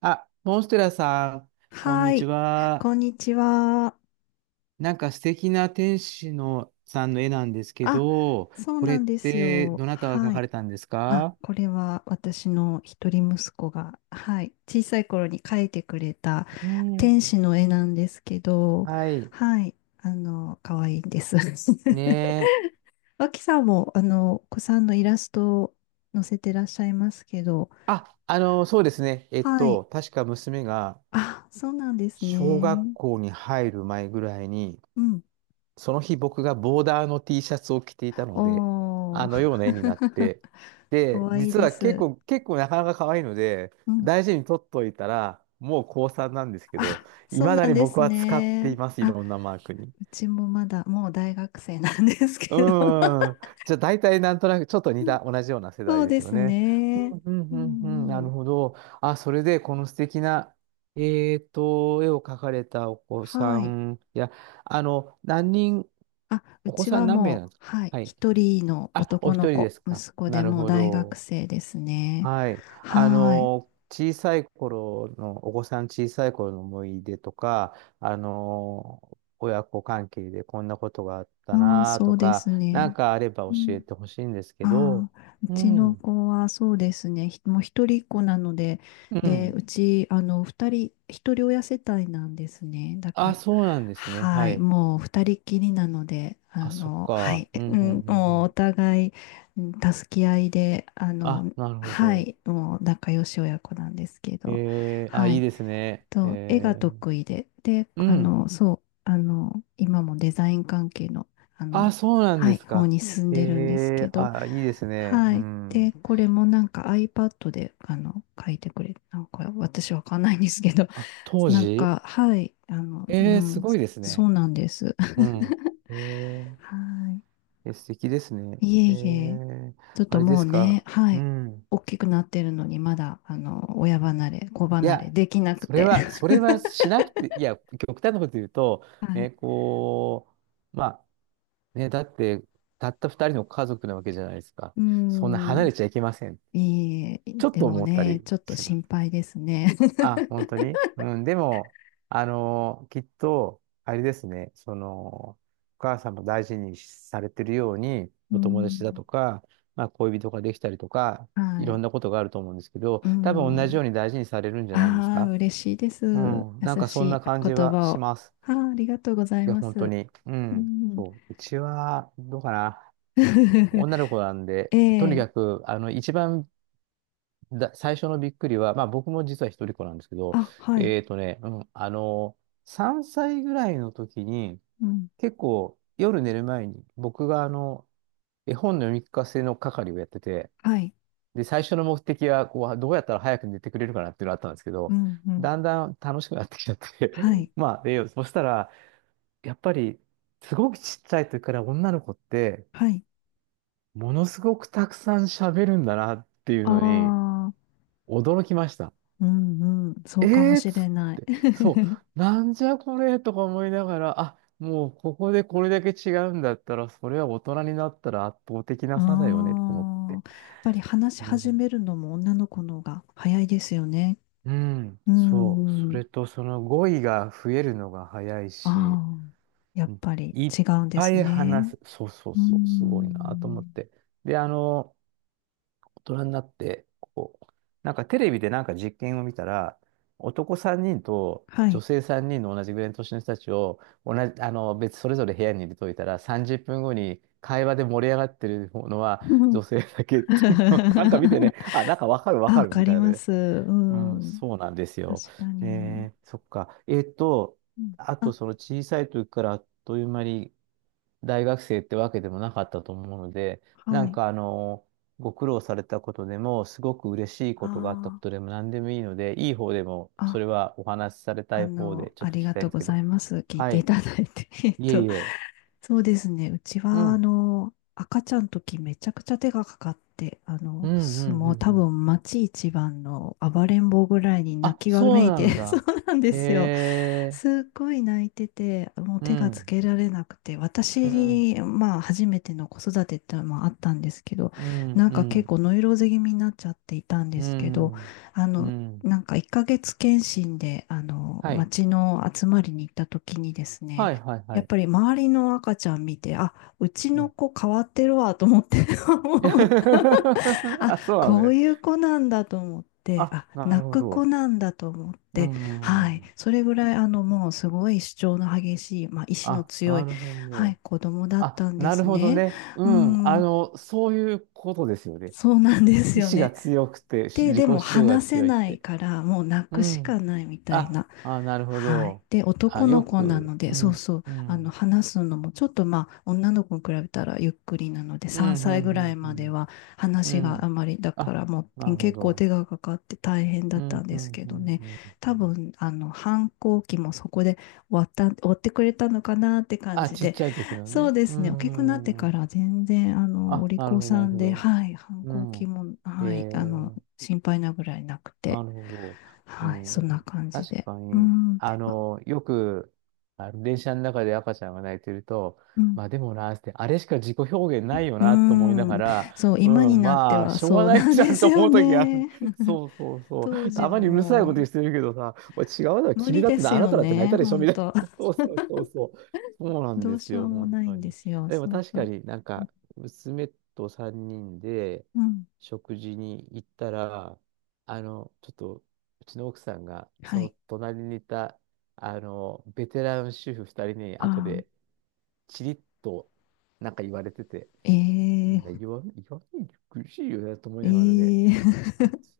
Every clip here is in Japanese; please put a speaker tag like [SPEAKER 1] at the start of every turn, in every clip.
[SPEAKER 1] あ、モンステラさん、こん
[SPEAKER 2] は
[SPEAKER 1] にち
[SPEAKER 2] い。こ
[SPEAKER 1] は。
[SPEAKER 2] んにちは。
[SPEAKER 1] なんか素敵な天使のさんの絵なんですけ
[SPEAKER 2] あ、
[SPEAKER 1] ど、
[SPEAKER 2] そう
[SPEAKER 1] これ
[SPEAKER 2] な
[SPEAKER 1] っ
[SPEAKER 2] んです
[SPEAKER 1] て
[SPEAKER 2] よ。
[SPEAKER 1] どなたが描
[SPEAKER 2] は
[SPEAKER 1] か
[SPEAKER 2] い。
[SPEAKER 1] れたんです
[SPEAKER 2] あ、
[SPEAKER 1] か？
[SPEAKER 2] これは私の一人息子が、はい。小さい頃に描いてくれた
[SPEAKER 1] う
[SPEAKER 2] 天
[SPEAKER 1] ん。
[SPEAKER 2] 使の絵なんですけど、
[SPEAKER 1] はい。
[SPEAKER 2] はい。可愛いんです。
[SPEAKER 1] ね え。
[SPEAKER 2] 脇さんも、お子さんのイラストを載せてらっしゃいますけど、
[SPEAKER 1] あ、そうですね。
[SPEAKER 2] はい。
[SPEAKER 1] 確か娘が
[SPEAKER 2] あ、そうなんです
[SPEAKER 1] 小学
[SPEAKER 2] ね。
[SPEAKER 1] 校に入る前ぐらいに、
[SPEAKER 2] うん。
[SPEAKER 1] その日僕がボーダーの T シャツを着ていたので、
[SPEAKER 2] お
[SPEAKER 1] あのような絵になっ
[SPEAKER 2] ー。
[SPEAKER 1] て、で、
[SPEAKER 2] 可愛いい
[SPEAKER 1] 実
[SPEAKER 2] で
[SPEAKER 1] は結
[SPEAKER 2] す。
[SPEAKER 1] 構、結構なかなか可愛いので、
[SPEAKER 2] うん
[SPEAKER 1] 大事に取っといたら、もう高3なんですけど、
[SPEAKER 2] あ、
[SPEAKER 1] い
[SPEAKER 2] そう
[SPEAKER 1] まだ
[SPEAKER 2] なん
[SPEAKER 1] に
[SPEAKER 2] で
[SPEAKER 1] 僕
[SPEAKER 2] す
[SPEAKER 1] は使ってい
[SPEAKER 2] ね。
[SPEAKER 1] ます、い
[SPEAKER 2] あ、
[SPEAKER 1] ろんなマークに。
[SPEAKER 2] うちもまだ、もう大学生なんです
[SPEAKER 1] う
[SPEAKER 2] けど。
[SPEAKER 1] じゃあ大体なんとなくちょっと似 た、同じような世
[SPEAKER 2] そ
[SPEAKER 1] 代
[SPEAKER 2] う
[SPEAKER 1] で
[SPEAKER 2] で
[SPEAKER 1] すよ
[SPEAKER 2] す
[SPEAKER 1] ね。う
[SPEAKER 2] ね。
[SPEAKER 1] んう
[SPEAKER 2] う
[SPEAKER 1] んうんうん、な
[SPEAKER 2] んう
[SPEAKER 1] る
[SPEAKER 2] ん。
[SPEAKER 1] ほど。あ、それでこの素敵な、絵を描かれたお子さ
[SPEAKER 2] はい。
[SPEAKER 1] ん、あの、何人、
[SPEAKER 2] あ、う
[SPEAKER 1] お子
[SPEAKER 2] ち
[SPEAKER 1] さ
[SPEAKER 2] は
[SPEAKER 1] ん何名
[SPEAKER 2] も
[SPEAKER 1] なん
[SPEAKER 2] う、
[SPEAKER 1] ですか？
[SPEAKER 2] はい。
[SPEAKER 1] はい。
[SPEAKER 2] 一人の
[SPEAKER 1] あ、お
[SPEAKER 2] 男の
[SPEAKER 1] 一人で
[SPEAKER 2] 子、
[SPEAKER 1] すか。
[SPEAKER 2] 息子
[SPEAKER 1] な
[SPEAKER 2] で
[SPEAKER 1] る
[SPEAKER 2] もう
[SPEAKER 1] ほ
[SPEAKER 2] 大学
[SPEAKER 1] ど。
[SPEAKER 2] 生ですね。
[SPEAKER 1] はい。
[SPEAKER 2] はい。
[SPEAKER 1] 小さい頃の、お子さん小さい頃の思い出とか、親子関係でこんなことがあっ
[SPEAKER 2] う
[SPEAKER 1] た
[SPEAKER 2] ん、
[SPEAKER 1] な
[SPEAKER 2] そ
[SPEAKER 1] と
[SPEAKER 2] うで
[SPEAKER 1] か、
[SPEAKER 2] す
[SPEAKER 1] なん
[SPEAKER 2] ね。
[SPEAKER 1] かあれば
[SPEAKER 2] う
[SPEAKER 1] 教え
[SPEAKER 2] ん
[SPEAKER 1] てほしいんですけど。
[SPEAKER 2] ああ、う
[SPEAKER 1] う
[SPEAKER 2] ちの
[SPEAKER 1] ん。
[SPEAKER 2] 子はそうですね、もう一人っ子なので、
[SPEAKER 1] う
[SPEAKER 2] で、
[SPEAKER 1] ん。
[SPEAKER 2] うち、二人、一人親世帯なんですね。だか
[SPEAKER 1] あ、
[SPEAKER 2] ら、
[SPEAKER 1] そうなんですね。
[SPEAKER 2] は
[SPEAKER 1] は
[SPEAKER 2] い、
[SPEAKER 1] い。
[SPEAKER 2] もう二人っきりなので、
[SPEAKER 1] あ、そっ
[SPEAKER 2] は
[SPEAKER 1] か。
[SPEAKER 2] い、
[SPEAKER 1] う
[SPEAKER 2] え
[SPEAKER 1] ん、う
[SPEAKER 2] う
[SPEAKER 1] ん、う
[SPEAKER 2] ん、
[SPEAKER 1] ん、
[SPEAKER 2] も
[SPEAKER 1] う
[SPEAKER 2] うお
[SPEAKER 1] ん。
[SPEAKER 2] 互い、うん助け合いで、
[SPEAKER 1] あ、なるほ
[SPEAKER 2] は
[SPEAKER 1] ど。
[SPEAKER 2] い、もう仲良し親子なんですけど、
[SPEAKER 1] えー、あ、
[SPEAKER 2] は
[SPEAKER 1] いい
[SPEAKER 2] い。
[SPEAKER 1] ですね。
[SPEAKER 2] そう、絵が
[SPEAKER 1] えー、
[SPEAKER 2] 得意で、で、
[SPEAKER 1] うん。
[SPEAKER 2] そう、今もデザイン関係の、あ
[SPEAKER 1] あ、
[SPEAKER 2] の、
[SPEAKER 1] そうなん
[SPEAKER 2] は
[SPEAKER 1] で
[SPEAKER 2] い、
[SPEAKER 1] す
[SPEAKER 2] 方
[SPEAKER 1] か。
[SPEAKER 2] に進ん
[SPEAKER 1] え
[SPEAKER 2] でるんですけ
[SPEAKER 1] え、
[SPEAKER 2] ど、
[SPEAKER 1] あ、いいですね。
[SPEAKER 2] は
[SPEAKER 1] う
[SPEAKER 2] い。
[SPEAKER 1] ん。
[SPEAKER 2] で、これもなんか iPad で、書いてくれ、なんか私わかんないんですけど、
[SPEAKER 1] あ、当
[SPEAKER 2] なん
[SPEAKER 1] 時
[SPEAKER 2] か、はい、
[SPEAKER 1] ええ、すごいです
[SPEAKER 2] そ
[SPEAKER 1] ね。
[SPEAKER 2] うなんです。
[SPEAKER 1] う ん。ええ、
[SPEAKER 2] は
[SPEAKER 1] え、素敵ですね。
[SPEAKER 2] い。いえ
[SPEAKER 1] え
[SPEAKER 2] いえ、
[SPEAKER 1] え、
[SPEAKER 2] ちょっ
[SPEAKER 1] あ
[SPEAKER 2] と
[SPEAKER 1] れで
[SPEAKER 2] もう
[SPEAKER 1] す
[SPEAKER 2] ね、
[SPEAKER 1] か。
[SPEAKER 2] は
[SPEAKER 1] う
[SPEAKER 2] い、
[SPEAKER 1] ん。
[SPEAKER 2] 大きくなってるのに、まだ、親離れ、子
[SPEAKER 1] い
[SPEAKER 2] 離れ
[SPEAKER 1] や、
[SPEAKER 2] できなく
[SPEAKER 1] それ
[SPEAKER 2] て。
[SPEAKER 1] は、そ れはしなくて、いや、極端なこと言うと、
[SPEAKER 2] はい。
[SPEAKER 1] ね、こう、まあ、ね、だって、たった二人の家族なわけじゃないですか。
[SPEAKER 2] う
[SPEAKER 1] そんな離
[SPEAKER 2] ん。
[SPEAKER 1] れちゃいけません。
[SPEAKER 2] いい、
[SPEAKER 1] ちょっ
[SPEAKER 2] で
[SPEAKER 1] と
[SPEAKER 2] も
[SPEAKER 1] 思った
[SPEAKER 2] ね、
[SPEAKER 1] り
[SPEAKER 2] ちょっと
[SPEAKER 1] しま
[SPEAKER 2] 心
[SPEAKER 1] す。
[SPEAKER 2] 配ですね。
[SPEAKER 1] あ、本当に。うん、でも、きっと、あれですね、その、お母さんも大事にされてるように、
[SPEAKER 2] う
[SPEAKER 1] お友達だ
[SPEAKER 2] ん。
[SPEAKER 1] とか、まあ、恋人ができたりとか、い
[SPEAKER 2] は
[SPEAKER 1] ろ
[SPEAKER 2] い。
[SPEAKER 1] んなことがあると思うんですけど、
[SPEAKER 2] う
[SPEAKER 1] 多分同じ
[SPEAKER 2] ん。
[SPEAKER 1] ように大事にされるんじゃないんです
[SPEAKER 2] ああ、
[SPEAKER 1] か？
[SPEAKER 2] 嬉しいです。
[SPEAKER 1] う
[SPEAKER 2] 優
[SPEAKER 1] ん、なんか
[SPEAKER 2] し
[SPEAKER 1] そんな
[SPEAKER 2] い
[SPEAKER 1] 感じ
[SPEAKER 2] 言
[SPEAKER 1] は
[SPEAKER 2] 葉
[SPEAKER 1] し
[SPEAKER 2] を。
[SPEAKER 1] ます。
[SPEAKER 2] ああ、ありがとうござい
[SPEAKER 1] いや、
[SPEAKER 2] ま
[SPEAKER 1] 本当
[SPEAKER 2] す。
[SPEAKER 1] に。う
[SPEAKER 2] う
[SPEAKER 1] ん、
[SPEAKER 2] ん。
[SPEAKER 1] そう。うちは、どうかな。女の子なんで、
[SPEAKER 2] え
[SPEAKER 1] とに
[SPEAKER 2] え。
[SPEAKER 1] かく、一番だ、最初のびっくりは、まあ僕も実は一人っ子なんですけど、
[SPEAKER 2] あ、はい。
[SPEAKER 1] うん、3歳ぐらいの時に、
[SPEAKER 2] うん。
[SPEAKER 1] 結構夜寝る前に、僕が絵本の読み聞かせの係をやってて、
[SPEAKER 2] はい。
[SPEAKER 1] で、最初の目的は、こう、どうやったら早く寝てくれるかなっていうのがあったんですけ
[SPEAKER 2] う
[SPEAKER 1] ど、
[SPEAKER 2] ん、うん。
[SPEAKER 1] だんだん楽しくなってきちゃって
[SPEAKER 2] はい。
[SPEAKER 1] まあ、で、そしたら、やっぱり、すごくちっちゃい時から女の子って、
[SPEAKER 2] はい。
[SPEAKER 1] ものすごくたくさん喋るんだなっていう
[SPEAKER 2] あ
[SPEAKER 1] のに、
[SPEAKER 2] あ、
[SPEAKER 1] 驚きました。
[SPEAKER 2] うん、うん。そ
[SPEAKER 1] え
[SPEAKER 2] うかも
[SPEAKER 1] ーっ
[SPEAKER 2] し
[SPEAKER 1] つ
[SPEAKER 2] れ
[SPEAKER 1] っ
[SPEAKER 2] ない。
[SPEAKER 1] て、そ う、なんじゃこれとか思いながら、あ、もうここでこれだけ違うんだったら、それは大人になったら圧倒的な差だよねと思って。
[SPEAKER 2] ああ、やっぱり話し
[SPEAKER 1] う
[SPEAKER 2] 始
[SPEAKER 1] ん、
[SPEAKER 2] めるのも女の子の方が早いですよね。
[SPEAKER 1] うん
[SPEAKER 2] う
[SPEAKER 1] そう、そ
[SPEAKER 2] ん。
[SPEAKER 1] れとその語彙が増えるのが早いし、
[SPEAKER 2] ああ、やっ
[SPEAKER 1] うん
[SPEAKER 2] ぱり
[SPEAKER 1] いっ
[SPEAKER 2] 違うんで
[SPEAKER 1] ぱ
[SPEAKER 2] す
[SPEAKER 1] い話
[SPEAKER 2] ね。
[SPEAKER 1] す、そうそう
[SPEAKER 2] うー
[SPEAKER 1] そう、すごいなと思っ
[SPEAKER 2] ん。
[SPEAKER 1] て。で、大人になって、こう、なんかテレビでなんか実験を見たら、男3人と
[SPEAKER 2] は
[SPEAKER 1] 女
[SPEAKER 2] い。
[SPEAKER 1] 性3人の同じぐらいの年の人たちを、同じ、あの、別、それぞれ部屋に入れといたら、30分後に会話で盛り上がってるのは
[SPEAKER 2] うん
[SPEAKER 1] 女性だけっていうのを、なんか見て ね、あ、なんかわかるわ
[SPEAKER 2] あ、
[SPEAKER 1] か
[SPEAKER 2] わ
[SPEAKER 1] る
[SPEAKER 2] か
[SPEAKER 1] みた
[SPEAKER 2] り
[SPEAKER 1] いな
[SPEAKER 2] ま
[SPEAKER 1] ね。
[SPEAKER 2] す。う
[SPEAKER 1] うん、
[SPEAKER 2] ん。
[SPEAKER 1] そうなんですよ。
[SPEAKER 2] 確かに。
[SPEAKER 1] ねえ、そっか。
[SPEAKER 2] うん
[SPEAKER 1] あと
[SPEAKER 2] あ、
[SPEAKER 1] その小さい時からあっという間に大学生ってわけでもなかったと思うので、な
[SPEAKER 2] は
[SPEAKER 1] ん
[SPEAKER 2] い。
[SPEAKER 1] かあの、ご苦労されたことでも、すごく嬉しいことがあった
[SPEAKER 2] あ
[SPEAKER 1] ことでも何でもいいので、いい方でも、
[SPEAKER 2] あ、
[SPEAKER 1] それ
[SPEAKER 2] あ、
[SPEAKER 1] はお話しされたい方で、ちょっ
[SPEAKER 2] あ
[SPEAKER 1] と聞
[SPEAKER 2] り
[SPEAKER 1] き
[SPEAKER 2] が
[SPEAKER 1] たいん
[SPEAKER 2] とう
[SPEAKER 1] です
[SPEAKER 2] ご
[SPEAKER 1] け
[SPEAKER 2] ざ
[SPEAKER 1] ど。
[SPEAKER 2] います。聞い
[SPEAKER 1] は
[SPEAKER 2] てい
[SPEAKER 1] い。
[SPEAKER 2] ただいて。
[SPEAKER 1] いえいえ。
[SPEAKER 2] そうですね。うち
[SPEAKER 1] う
[SPEAKER 2] は、
[SPEAKER 1] ん。
[SPEAKER 2] 赤ちゃんの時めちゃくちゃ手がかかって、
[SPEAKER 1] うん、うん、う
[SPEAKER 2] もう
[SPEAKER 1] ん、
[SPEAKER 2] 多
[SPEAKER 1] うん。
[SPEAKER 2] 分町一番の暴れん坊ぐらいに泣
[SPEAKER 1] あ、
[SPEAKER 2] きわ
[SPEAKER 1] そう
[SPEAKER 2] めい
[SPEAKER 1] な
[SPEAKER 2] て、
[SPEAKER 1] ん
[SPEAKER 2] そう
[SPEAKER 1] だ。
[SPEAKER 2] なんで
[SPEAKER 1] へ
[SPEAKER 2] すよ。
[SPEAKER 1] え。
[SPEAKER 2] すっごい泣いてて、もう
[SPEAKER 1] う
[SPEAKER 2] 手がつ
[SPEAKER 1] ん。
[SPEAKER 2] けられなくて、
[SPEAKER 1] う
[SPEAKER 2] 私
[SPEAKER 1] ん。
[SPEAKER 2] に、まあ、初めての子育てってのもあったんですけど、
[SPEAKER 1] うん。
[SPEAKER 2] なん
[SPEAKER 1] う
[SPEAKER 2] か結
[SPEAKER 1] ん。
[SPEAKER 2] 構ノイローゼ気味になっちゃっていたんで
[SPEAKER 1] う
[SPEAKER 2] すけど、
[SPEAKER 1] ん。
[SPEAKER 2] あ
[SPEAKER 1] う
[SPEAKER 2] の、
[SPEAKER 1] ん。
[SPEAKER 2] なんか1ヶ月検診で、
[SPEAKER 1] はい。
[SPEAKER 2] 町の集まりに行った時にですね、
[SPEAKER 1] はい、はい、は
[SPEAKER 2] やっ
[SPEAKER 1] い。
[SPEAKER 2] ぱり周りの赤ちゃん見て、あ、うち
[SPEAKER 1] う
[SPEAKER 2] の
[SPEAKER 1] ん。
[SPEAKER 2] 子変わってるわと思って、も うあ、
[SPEAKER 1] あ、そうなの
[SPEAKER 2] こう
[SPEAKER 1] ね。
[SPEAKER 2] いう子なんだと思って、
[SPEAKER 1] あ、
[SPEAKER 2] あ、
[SPEAKER 1] なる
[SPEAKER 2] 泣
[SPEAKER 1] ほ
[SPEAKER 2] く子
[SPEAKER 1] ど。
[SPEAKER 2] なんだと思っ
[SPEAKER 1] う
[SPEAKER 2] て、はい。
[SPEAKER 1] ん。
[SPEAKER 2] それぐらい、もうすごい主張の激しい、まあ、意志の
[SPEAKER 1] あ、
[SPEAKER 2] 強
[SPEAKER 1] な
[SPEAKER 2] い、
[SPEAKER 1] るほ
[SPEAKER 2] はい、
[SPEAKER 1] ど。
[SPEAKER 2] 子供だっ
[SPEAKER 1] あ、
[SPEAKER 2] たんで
[SPEAKER 1] なる
[SPEAKER 2] す
[SPEAKER 1] ほど
[SPEAKER 2] ね。
[SPEAKER 1] ね。う
[SPEAKER 2] う
[SPEAKER 1] ん。あ
[SPEAKER 2] ん、
[SPEAKER 1] の、そういうことですよね。
[SPEAKER 2] そうなんです
[SPEAKER 1] 意
[SPEAKER 2] よ
[SPEAKER 1] 志が
[SPEAKER 2] ね。
[SPEAKER 1] 強くて、し自己
[SPEAKER 2] で
[SPEAKER 1] 主
[SPEAKER 2] も
[SPEAKER 1] 張が
[SPEAKER 2] 話せ
[SPEAKER 1] 強いっ
[SPEAKER 2] ない
[SPEAKER 1] て。
[SPEAKER 2] から、もう泣
[SPEAKER 1] う
[SPEAKER 2] くし
[SPEAKER 1] ん。
[SPEAKER 2] かないみたい
[SPEAKER 1] あ、
[SPEAKER 2] な。
[SPEAKER 1] あ、なるほ
[SPEAKER 2] はい。
[SPEAKER 1] ど。
[SPEAKER 2] で、
[SPEAKER 1] あ、
[SPEAKER 2] 男の
[SPEAKER 1] よ
[SPEAKER 2] 子な
[SPEAKER 1] く、
[SPEAKER 2] ので、
[SPEAKER 1] う
[SPEAKER 2] そう
[SPEAKER 1] ん、
[SPEAKER 2] そう、
[SPEAKER 1] うん。
[SPEAKER 2] 話すのも、ちょっとまあ、女の子に比べたらゆっくりなので、
[SPEAKER 1] うん、
[SPEAKER 2] 3
[SPEAKER 1] う
[SPEAKER 2] 歳ぐらい
[SPEAKER 1] ん、う
[SPEAKER 2] まで
[SPEAKER 1] ん、
[SPEAKER 2] は
[SPEAKER 1] う
[SPEAKER 2] 話
[SPEAKER 1] ん。う
[SPEAKER 2] があ
[SPEAKER 1] ん
[SPEAKER 2] まり、だか
[SPEAKER 1] あ、
[SPEAKER 2] らも
[SPEAKER 1] な
[SPEAKER 2] う
[SPEAKER 1] るほ
[SPEAKER 2] 結構
[SPEAKER 1] ど。
[SPEAKER 2] 手がかかって大変だ
[SPEAKER 1] う
[SPEAKER 2] ったん
[SPEAKER 1] ん、
[SPEAKER 2] で
[SPEAKER 1] う
[SPEAKER 2] す
[SPEAKER 1] ん、
[SPEAKER 2] け
[SPEAKER 1] う
[SPEAKER 2] ど
[SPEAKER 1] ん、
[SPEAKER 2] ね、
[SPEAKER 1] うん。う
[SPEAKER 2] 多
[SPEAKER 1] ん
[SPEAKER 2] 分、反抗期もそこで終わってくれたのかなって感
[SPEAKER 1] あ、
[SPEAKER 2] じ
[SPEAKER 1] ちっ
[SPEAKER 2] で、
[SPEAKER 1] ちゃい時の
[SPEAKER 2] そう
[SPEAKER 1] ね。
[SPEAKER 2] で
[SPEAKER 1] う
[SPEAKER 2] すね、大きくなって
[SPEAKER 1] ん、うん。う
[SPEAKER 2] か
[SPEAKER 1] ん
[SPEAKER 2] ら全然、お
[SPEAKER 1] あ、
[SPEAKER 2] 利
[SPEAKER 1] なる
[SPEAKER 2] 口
[SPEAKER 1] ほど、な
[SPEAKER 2] さ
[SPEAKER 1] る
[SPEAKER 2] ん
[SPEAKER 1] ほ
[SPEAKER 2] で、
[SPEAKER 1] ど。
[SPEAKER 2] はい、反
[SPEAKER 1] う
[SPEAKER 2] 抗
[SPEAKER 1] ん。
[SPEAKER 2] 期も、
[SPEAKER 1] へ
[SPEAKER 2] はい、
[SPEAKER 1] え
[SPEAKER 2] 心配なぐらいなく
[SPEAKER 1] な
[SPEAKER 2] て、
[SPEAKER 1] るほど。う
[SPEAKER 2] はい、そんな
[SPEAKER 1] ん。
[SPEAKER 2] 感じ
[SPEAKER 1] 確
[SPEAKER 2] で。
[SPEAKER 1] か
[SPEAKER 2] う
[SPEAKER 1] に、
[SPEAKER 2] ん、
[SPEAKER 1] あの電車の中で赤ちゃんが泣いてると、
[SPEAKER 2] うん、
[SPEAKER 1] まあでもな、つってあれしか自己表現ないよなと思いな
[SPEAKER 2] う
[SPEAKER 1] が
[SPEAKER 2] ん、
[SPEAKER 1] ら、
[SPEAKER 2] そう、今
[SPEAKER 1] う
[SPEAKER 2] に
[SPEAKER 1] ん、
[SPEAKER 2] なって
[SPEAKER 1] まあ、
[SPEAKER 2] は
[SPEAKER 1] しょうが
[SPEAKER 2] そう
[SPEAKER 1] な
[SPEAKER 2] な
[SPEAKER 1] い
[SPEAKER 2] ん
[SPEAKER 1] じゃ
[SPEAKER 2] で
[SPEAKER 1] ん
[SPEAKER 2] す
[SPEAKER 1] と
[SPEAKER 2] よ
[SPEAKER 1] 思う時がある。
[SPEAKER 2] ね。
[SPEAKER 1] そうそうそ
[SPEAKER 2] 当
[SPEAKER 1] う。
[SPEAKER 2] 時
[SPEAKER 1] たま
[SPEAKER 2] は
[SPEAKER 1] にうるさいこと
[SPEAKER 2] も
[SPEAKER 1] してるけどさ、おい違うだろ、
[SPEAKER 2] う無
[SPEAKER 1] 君
[SPEAKER 2] 理
[SPEAKER 1] だっ
[SPEAKER 2] で
[SPEAKER 1] て
[SPEAKER 2] す
[SPEAKER 1] な、あな
[SPEAKER 2] よ
[SPEAKER 1] ただって泣い
[SPEAKER 2] ね、
[SPEAKER 1] たでしょ
[SPEAKER 2] 本
[SPEAKER 1] みたい
[SPEAKER 2] 当。
[SPEAKER 1] な。そうそうそうそう。そうなん
[SPEAKER 2] ど
[SPEAKER 1] で
[SPEAKER 2] う
[SPEAKER 1] す
[SPEAKER 2] しよ
[SPEAKER 1] よ、
[SPEAKER 2] うも
[SPEAKER 1] 本
[SPEAKER 2] ない
[SPEAKER 1] 当
[SPEAKER 2] んで
[SPEAKER 1] に。
[SPEAKER 2] すよ、
[SPEAKER 1] でも
[SPEAKER 2] そう
[SPEAKER 1] 確
[SPEAKER 2] そ
[SPEAKER 1] か
[SPEAKER 2] う。
[SPEAKER 1] になんか、娘と3人で
[SPEAKER 2] うん、
[SPEAKER 1] 食事に行ったら、あの、ちょっと、うちの奥さんが、そ
[SPEAKER 2] は
[SPEAKER 1] の
[SPEAKER 2] い。
[SPEAKER 1] 隣にいた、ベテラン主婦二人に、
[SPEAKER 2] あ
[SPEAKER 1] 後
[SPEAKER 2] あ、
[SPEAKER 1] で、チリッと、なんか言われてて、みん
[SPEAKER 2] え
[SPEAKER 1] な
[SPEAKER 2] え
[SPEAKER 1] 言わないで苦しいよね、と思いながらね、
[SPEAKER 2] ええ
[SPEAKER 1] うん、なん つ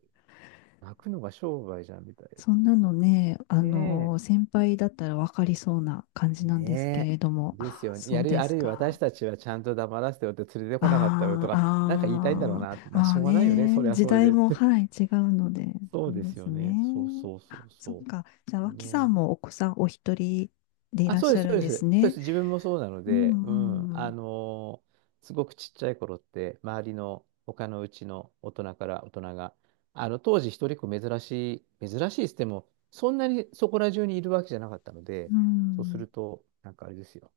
[SPEAKER 1] 泣くのが商売じゃん、みたい
[SPEAKER 2] そんなのね、
[SPEAKER 1] な。ね
[SPEAKER 2] 先輩だったら分かりそうな感
[SPEAKER 1] え、
[SPEAKER 2] じなんですけ
[SPEAKER 1] ねえ。
[SPEAKER 2] れども、
[SPEAKER 1] です
[SPEAKER 2] ああ
[SPEAKER 1] よね。
[SPEAKER 2] そ
[SPEAKER 1] や
[SPEAKER 2] う
[SPEAKER 1] る、
[SPEAKER 2] で
[SPEAKER 1] あ
[SPEAKER 2] す
[SPEAKER 1] るいは私
[SPEAKER 2] か。
[SPEAKER 1] たちはちゃんと黙らせてよって連れてこなかったよと
[SPEAKER 2] ああ、
[SPEAKER 1] か、なんか言いたいんだろう
[SPEAKER 2] あ
[SPEAKER 1] なって、
[SPEAKER 2] あ、
[SPEAKER 1] まあ、
[SPEAKER 2] あ
[SPEAKER 1] し
[SPEAKER 2] あ
[SPEAKER 1] ょうがないよね、そ
[SPEAKER 2] ね、
[SPEAKER 1] れは
[SPEAKER 2] 時
[SPEAKER 1] それ
[SPEAKER 2] 代
[SPEAKER 1] でっ
[SPEAKER 2] も、
[SPEAKER 1] て。
[SPEAKER 2] は い、違うので、
[SPEAKER 1] そう
[SPEAKER 2] そう
[SPEAKER 1] で
[SPEAKER 2] で
[SPEAKER 1] す
[SPEAKER 2] す
[SPEAKER 1] よ
[SPEAKER 2] ね。
[SPEAKER 1] ね。そうそうそ
[SPEAKER 2] あ
[SPEAKER 1] う
[SPEAKER 2] そっ
[SPEAKER 1] そ
[SPEAKER 2] か。じゃあ、
[SPEAKER 1] う。
[SPEAKER 2] 脇さ
[SPEAKER 1] ね
[SPEAKER 2] ん
[SPEAKER 1] え。
[SPEAKER 2] もお子さんお一人でい
[SPEAKER 1] あ、
[SPEAKER 2] らっ
[SPEAKER 1] そう
[SPEAKER 2] し
[SPEAKER 1] で
[SPEAKER 2] ゃ
[SPEAKER 1] す、そ
[SPEAKER 2] る
[SPEAKER 1] う
[SPEAKER 2] ん
[SPEAKER 1] です。
[SPEAKER 2] です
[SPEAKER 1] そうで
[SPEAKER 2] ね。
[SPEAKER 1] す。自分もそうなの
[SPEAKER 2] う
[SPEAKER 1] で、うん。
[SPEAKER 2] ん、うん、
[SPEAKER 1] すごくちっちゃい頃って、周りの他のうちの大人から大人が、当時一人っ子珍しいっつっても、そんなにそこら中にいるわけじゃなかったの
[SPEAKER 2] う
[SPEAKER 1] で、そうす
[SPEAKER 2] ん。
[SPEAKER 1] ると、なんかあれですよ。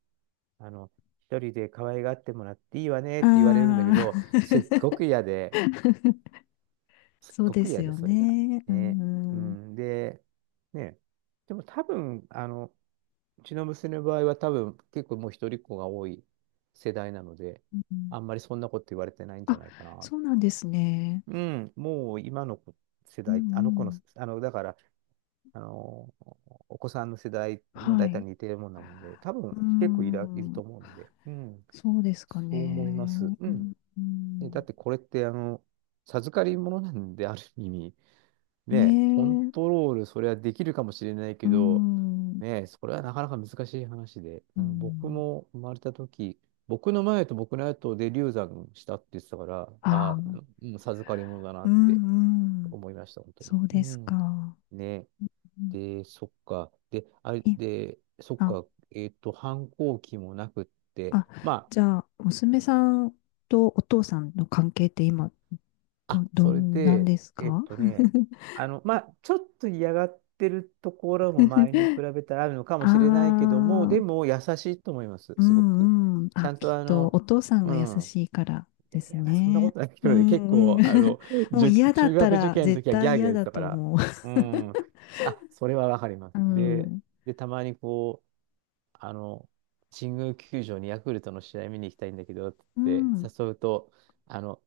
[SPEAKER 1] あの、一人で可愛がってもらっていいわねっ
[SPEAKER 2] あ
[SPEAKER 1] て言われるんだけど、
[SPEAKER 2] あ、
[SPEAKER 1] すっ
[SPEAKER 2] そう
[SPEAKER 1] ご
[SPEAKER 2] で
[SPEAKER 1] く
[SPEAKER 2] す
[SPEAKER 1] 嫌で、
[SPEAKER 2] よ
[SPEAKER 1] それが。
[SPEAKER 2] ね。う
[SPEAKER 1] ね。う
[SPEAKER 2] ん、う
[SPEAKER 1] ん、で、ね。でも多分、うちの娘の場合は多分結構もう一人っ子が多い世代なので、あん
[SPEAKER 2] ん。
[SPEAKER 1] まりそんなこと言われてないんじゃ
[SPEAKER 2] あ、
[SPEAKER 1] ないかな。
[SPEAKER 2] そうなんですね。
[SPEAKER 1] うん、もう今の子世
[SPEAKER 2] うん、う
[SPEAKER 1] 代、あの子の、
[SPEAKER 2] ん。
[SPEAKER 1] あの、だから、あの、お子さんの世代も
[SPEAKER 2] は
[SPEAKER 1] 大体
[SPEAKER 2] い。
[SPEAKER 1] 似てるもんなもんで、多分
[SPEAKER 2] う
[SPEAKER 1] 結構いると
[SPEAKER 2] ん、
[SPEAKER 1] 思うので、うん、
[SPEAKER 2] そうですか
[SPEAKER 1] そう思います。
[SPEAKER 2] ね。
[SPEAKER 1] う
[SPEAKER 2] う
[SPEAKER 1] ん。
[SPEAKER 2] ん、う
[SPEAKER 1] でだっ
[SPEAKER 2] ん。
[SPEAKER 1] てこれって、授かり物なんで、ある意味、
[SPEAKER 2] ね
[SPEAKER 1] ね、コン
[SPEAKER 2] え。
[SPEAKER 1] トロール、それはできるかもしれない
[SPEAKER 2] う
[SPEAKER 1] けど、
[SPEAKER 2] ん。
[SPEAKER 1] ね、それはなかなか難しい話で、
[SPEAKER 2] う
[SPEAKER 1] うん、僕
[SPEAKER 2] ん。
[SPEAKER 1] も生まれた時、僕の前と僕の後で流産したって言ってたから、あ
[SPEAKER 2] あ
[SPEAKER 1] あ、
[SPEAKER 2] あ、
[SPEAKER 1] うん、授かり物だな
[SPEAKER 2] う
[SPEAKER 1] って
[SPEAKER 2] んうん。
[SPEAKER 1] 思いました、本当に。
[SPEAKER 2] そう
[SPEAKER 1] う
[SPEAKER 2] です
[SPEAKER 1] ん。
[SPEAKER 2] か。
[SPEAKER 1] ね、
[SPEAKER 2] うん
[SPEAKER 1] で、そっか。で、あれ、
[SPEAKER 2] い
[SPEAKER 1] で、そっ
[SPEAKER 2] あ、
[SPEAKER 1] か、えっと、反抗期もなくって、
[SPEAKER 2] あ、
[SPEAKER 1] まあ、
[SPEAKER 2] じゃあ、娘さんとお父さんの関係って今、
[SPEAKER 1] あ、
[SPEAKER 2] ど
[SPEAKER 1] それ
[SPEAKER 2] んなん
[SPEAKER 1] で、
[SPEAKER 2] です
[SPEAKER 1] えっ
[SPEAKER 2] か？
[SPEAKER 1] と ね、ちょっと嫌がってるところも前に比べたらあるのかもしれない
[SPEAKER 2] あ
[SPEAKER 1] けども、で
[SPEAKER 2] あ、
[SPEAKER 1] も優しいと思います、
[SPEAKER 2] う
[SPEAKER 1] すごく。
[SPEAKER 2] んうん。
[SPEAKER 1] ちゃ
[SPEAKER 2] あ、
[SPEAKER 1] ん
[SPEAKER 2] き
[SPEAKER 1] と
[SPEAKER 2] っ
[SPEAKER 1] あ
[SPEAKER 2] と
[SPEAKER 1] の、
[SPEAKER 2] お父さん
[SPEAKER 1] う
[SPEAKER 2] が優
[SPEAKER 1] ん。
[SPEAKER 2] しいから
[SPEAKER 1] い
[SPEAKER 2] で
[SPEAKER 1] や、い
[SPEAKER 2] す
[SPEAKER 1] やまあそんなこ
[SPEAKER 2] ね。
[SPEAKER 1] とないけ
[SPEAKER 2] う
[SPEAKER 1] どね、結
[SPEAKER 2] んうん。
[SPEAKER 1] 構、
[SPEAKER 2] もう
[SPEAKER 1] 受
[SPEAKER 2] 嫌だ
[SPEAKER 1] 中
[SPEAKER 2] った
[SPEAKER 1] 学受
[SPEAKER 2] ら
[SPEAKER 1] 験の
[SPEAKER 2] 絶
[SPEAKER 1] 時はギ
[SPEAKER 2] 対
[SPEAKER 1] ャーギャー
[SPEAKER 2] 嫌
[SPEAKER 1] 言って
[SPEAKER 2] だ
[SPEAKER 1] たか
[SPEAKER 2] と
[SPEAKER 1] ら、
[SPEAKER 2] 思う。
[SPEAKER 1] うん。あ、それはわかります。
[SPEAKER 2] う
[SPEAKER 1] で、
[SPEAKER 2] ん。
[SPEAKER 1] で、たまにこう、あの、神宮球場にヤクルトの試合見に行きたいんだけどっ
[SPEAKER 2] う
[SPEAKER 1] て
[SPEAKER 2] ん。
[SPEAKER 1] 誘うと、あの、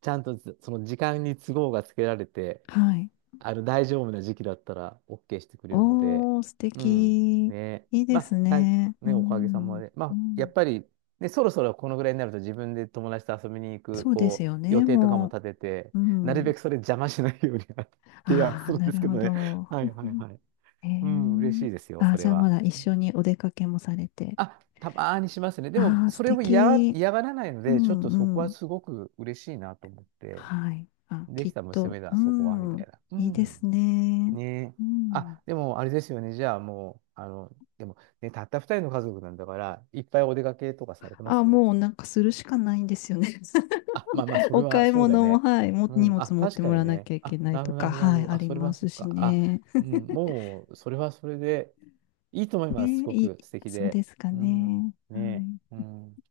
[SPEAKER 1] ちゃんとその時間に都合がつけられて、
[SPEAKER 2] はい。
[SPEAKER 1] あの大丈夫な時期だったら OK してくれるので、
[SPEAKER 2] おー、素
[SPEAKER 1] うん、
[SPEAKER 2] 敵。
[SPEAKER 1] ね、
[SPEAKER 2] いいです
[SPEAKER 1] まあ、はい、
[SPEAKER 2] ね。う
[SPEAKER 1] ね、おかげさ
[SPEAKER 2] ん。
[SPEAKER 1] まで、ま
[SPEAKER 2] う
[SPEAKER 1] あ、や
[SPEAKER 2] ん。
[SPEAKER 1] っぱり、ね、そろそろこのぐらいになると自分で友達と遊びに行く、
[SPEAKER 2] そうです
[SPEAKER 1] こう、
[SPEAKER 2] よ
[SPEAKER 1] 予
[SPEAKER 2] ね、
[SPEAKER 1] 定とかも
[SPEAKER 2] も
[SPEAKER 1] 立てて、
[SPEAKER 2] う。う
[SPEAKER 1] なるべ
[SPEAKER 2] ん。
[SPEAKER 1] くそれ邪魔しないように 提案
[SPEAKER 2] ああ、
[SPEAKER 1] するん
[SPEAKER 2] な
[SPEAKER 1] で
[SPEAKER 2] る
[SPEAKER 1] すけ
[SPEAKER 2] ほ
[SPEAKER 1] どね。
[SPEAKER 2] ど。
[SPEAKER 1] はいはい はい。
[SPEAKER 2] え
[SPEAKER 1] うん、嬉
[SPEAKER 2] ー
[SPEAKER 1] しいですよ、そ
[SPEAKER 2] じ
[SPEAKER 1] れ
[SPEAKER 2] ゃあ
[SPEAKER 1] は。
[SPEAKER 2] まだ一緒にお出かけもされて。
[SPEAKER 1] あ、たまーにしますね。でも、
[SPEAKER 2] ああ、素
[SPEAKER 1] それを
[SPEAKER 2] 敵。
[SPEAKER 1] 嫌がらないの
[SPEAKER 2] う
[SPEAKER 1] で、ちょっとそ
[SPEAKER 2] ん
[SPEAKER 1] こ
[SPEAKER 2] う
[SPEAKER 1] は
[SPEAKER 2] ん。
[SPEAKER 1] すごく嬉しいなと思って。
[SPEAKER 2] はい。あ、
[SPEAKER 1] で
[SPEAKER 2] きっ
[SPEAKER 1] きた
[SPEAKER 2] と。
[SPEAKER 1] 娘
[SPEAKER 2] う
[SPEAKER 1] だ、そこは、み
[SPEAKER 2] ん。
[SPEAKER 1] たいな。う
[SPEAKER 2] いいで
[SPEAKER 1] ん。
[SPEAKER 2] すね。
[SPEAKER 1] ねえ。
[SPEAKER 2] うん。
[SPEAKER 1] あ、でも、あれですよね。じゃあ、もう、あの、でも、ね、たった二人の家族なんだから、いっぱいお出かけとかされてま
[SPEAKER 2] あ、
[SPEAKER 1] す？
[SPEAKER 2] もうなんかするしかないんですよね。
[SPEAKER 1] あ、まあまあ、それ
[SPEAKER 2] お
[SPEAKER 1] は
[SPEAKER 2] 買い
[SPEAKER 1] そうだよ
[SPEAKER 2] 物も、
[SPEAKER 1] ね。
[SPEAKER 2] はい、も、
[SPEAKER 1] う
[SPEAKER 2] 荷
[SPEAKER 1] ん。あ、
[SPEAKER 2] 物持っ
[SPEAKER 1] 確
[SPEAKER 2] て
[SPEAKER 1] か
[SPEAKER 2] もら
[SPEAKER 1] に
[SPEAKER 2] わな
[SPEAKER 1] ね。
[SPEAKER 2] きゃいけ
[SPEAKER 1] あ、
[SPEAKER 2] ない
[SPEAKER 1] なる
[SPEAKER 2] と
[SPEAKER 1] ほど、な
[SPEAKER 2] か、
[SPEAKER 1] るほど、なる
[SPEAKER 2] は
[SPEAKER 1] ほ
[SPEAKER 2] い、
[SPEAKER 1] ど。
[SPEAKER 2] あ
[SPEAKER 1] あ、
[SPEAKER 2] り
[SPEAKER 1] それ
[SPEAKER 2] ま
[SPEAKER 1] はそ
[SPEAKER 2] す
[SPEAKER 1] っ
[SPEAKER 2] し
[SPEAKER 1] か。あ、
[SPEAKER 2] ね。
[SPEAKER 1] うん。もう、それはそれで、いいと思います。す
[SPEAKER 2] ねえ
[SPEAKER 1] ご
[SPEAKER 2] いい、
[SPEAKER 1] く素敵
[SPEAKER 2] そう
[SPEAKER 1] で。
[SPEAKER 2] ですか
[SPEAKER 1] うん。
[SPEAKER 2] ね。は
[SPEAKER 1] ねえ。う
[SPEAKER 2] い。
[SPEAKER 1] ん。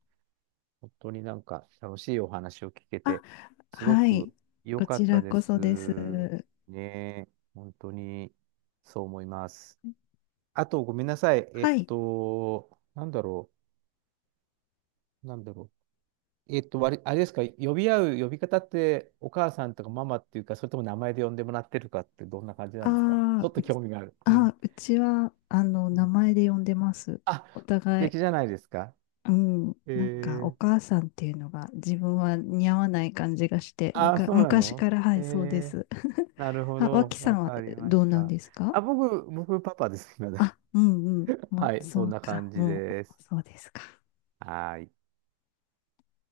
[SPEAKER 1] 本当になんか楽しいお話を聞け
[SPEAKER 2] あ、
[SPEAKER 1] て、すご
[SPEAKER 2] はい。
[SPEAKER 1] く良
[SPEAKER 2] こ
[SPEAKER 1] か
[SPEAKER 2] ち
[SPEAKER 1] った
[SPEAKER 2] ら
[SPEAKER 1] で
[SPEAKER 2] こそです。
[SPEAKER 1] す。ねえ、本当にそう思います。あと、ごめんなさい。
[SPEAKER 2] はい。
[SPEAKER 1] なんだろう。えっと、わりあれですか、呼び合う呼び方って、お母さんとかママっていうか、それとも名前で呼んでもらってるかって、どんな感じなんですか？ちょ
[SPEAKER 2] あ
[SPEAKER 1] っ
[SPEAKER 2] ー
[SPEAKER 1] と
[SPEAKER 2] う
[SPEAKER 1] 興
[SPEAKER 2] ち、
[SPEAKER 1] 味がある。うん。
[SPEAKER 2] うちは、
[SPEAKER 1] う
[SPEAKER 2] 名
[SPEAKER 1] ん。
[SPEAKER 2] 前で呼んでます。
[SPEAKER 1] あ、
[SPEAKER 2] お
[SPEAKER 1] 素
[SPEAKER 2] 互い。
[SPEAKER 1] 敵じゃないですか。
[SPEAKER 2] うん。
[SPEAKER 1] え
[SPEAKER 2] なんか、お
[SPEAKER 1] ー、
[SPEAKER 2] 母さんっていうのが自分は似合わない感じがして、
[SPEAKER 1] あ、そうな
[SPEAKER 2] 昔
[SPEAKER 1] の
[SPEAKER 2] から、は
[SPEAKER 1] え
[SPEAKER 2] い、そうで
[SPEAKER 1] ー
[SPEAKER 2] す。
[SPEAKER 1] なる ほ
[SPEAKER 2] あ、
[SPEAKER 1] ど。
[SPEAKER 2] 脇さ
[SPEAKER 1] わ
[SPEAKER 2] んは
[SPEAKER 1] かりま
[SPEAKER 2] ど
[SPEAKER 1] し
[SPEAKER 2] うなん
[SPEAKER 1] た。
[SPEAKER 2] ですか
[SPEAKER 1] あ、僕、パパです。今だ
[SPEAKER 2] あ、うんうん。も
[SPEAKER 1] は
[SPEAKER 2] う、
[SPEAKER 1] い、そ
[SPEAKER 2] そ
[SPEAKER 1] ん
[SPEAKER 2] う
[SPEAKER 1] な
[SPEAKER 2] か。
[SPEAKER 1] 感じ
[SPEAKER 2] もう、
[SPEAKER 1] です。
[SPEAKER 2] そうですか。
[SPEAKER 1] はーい。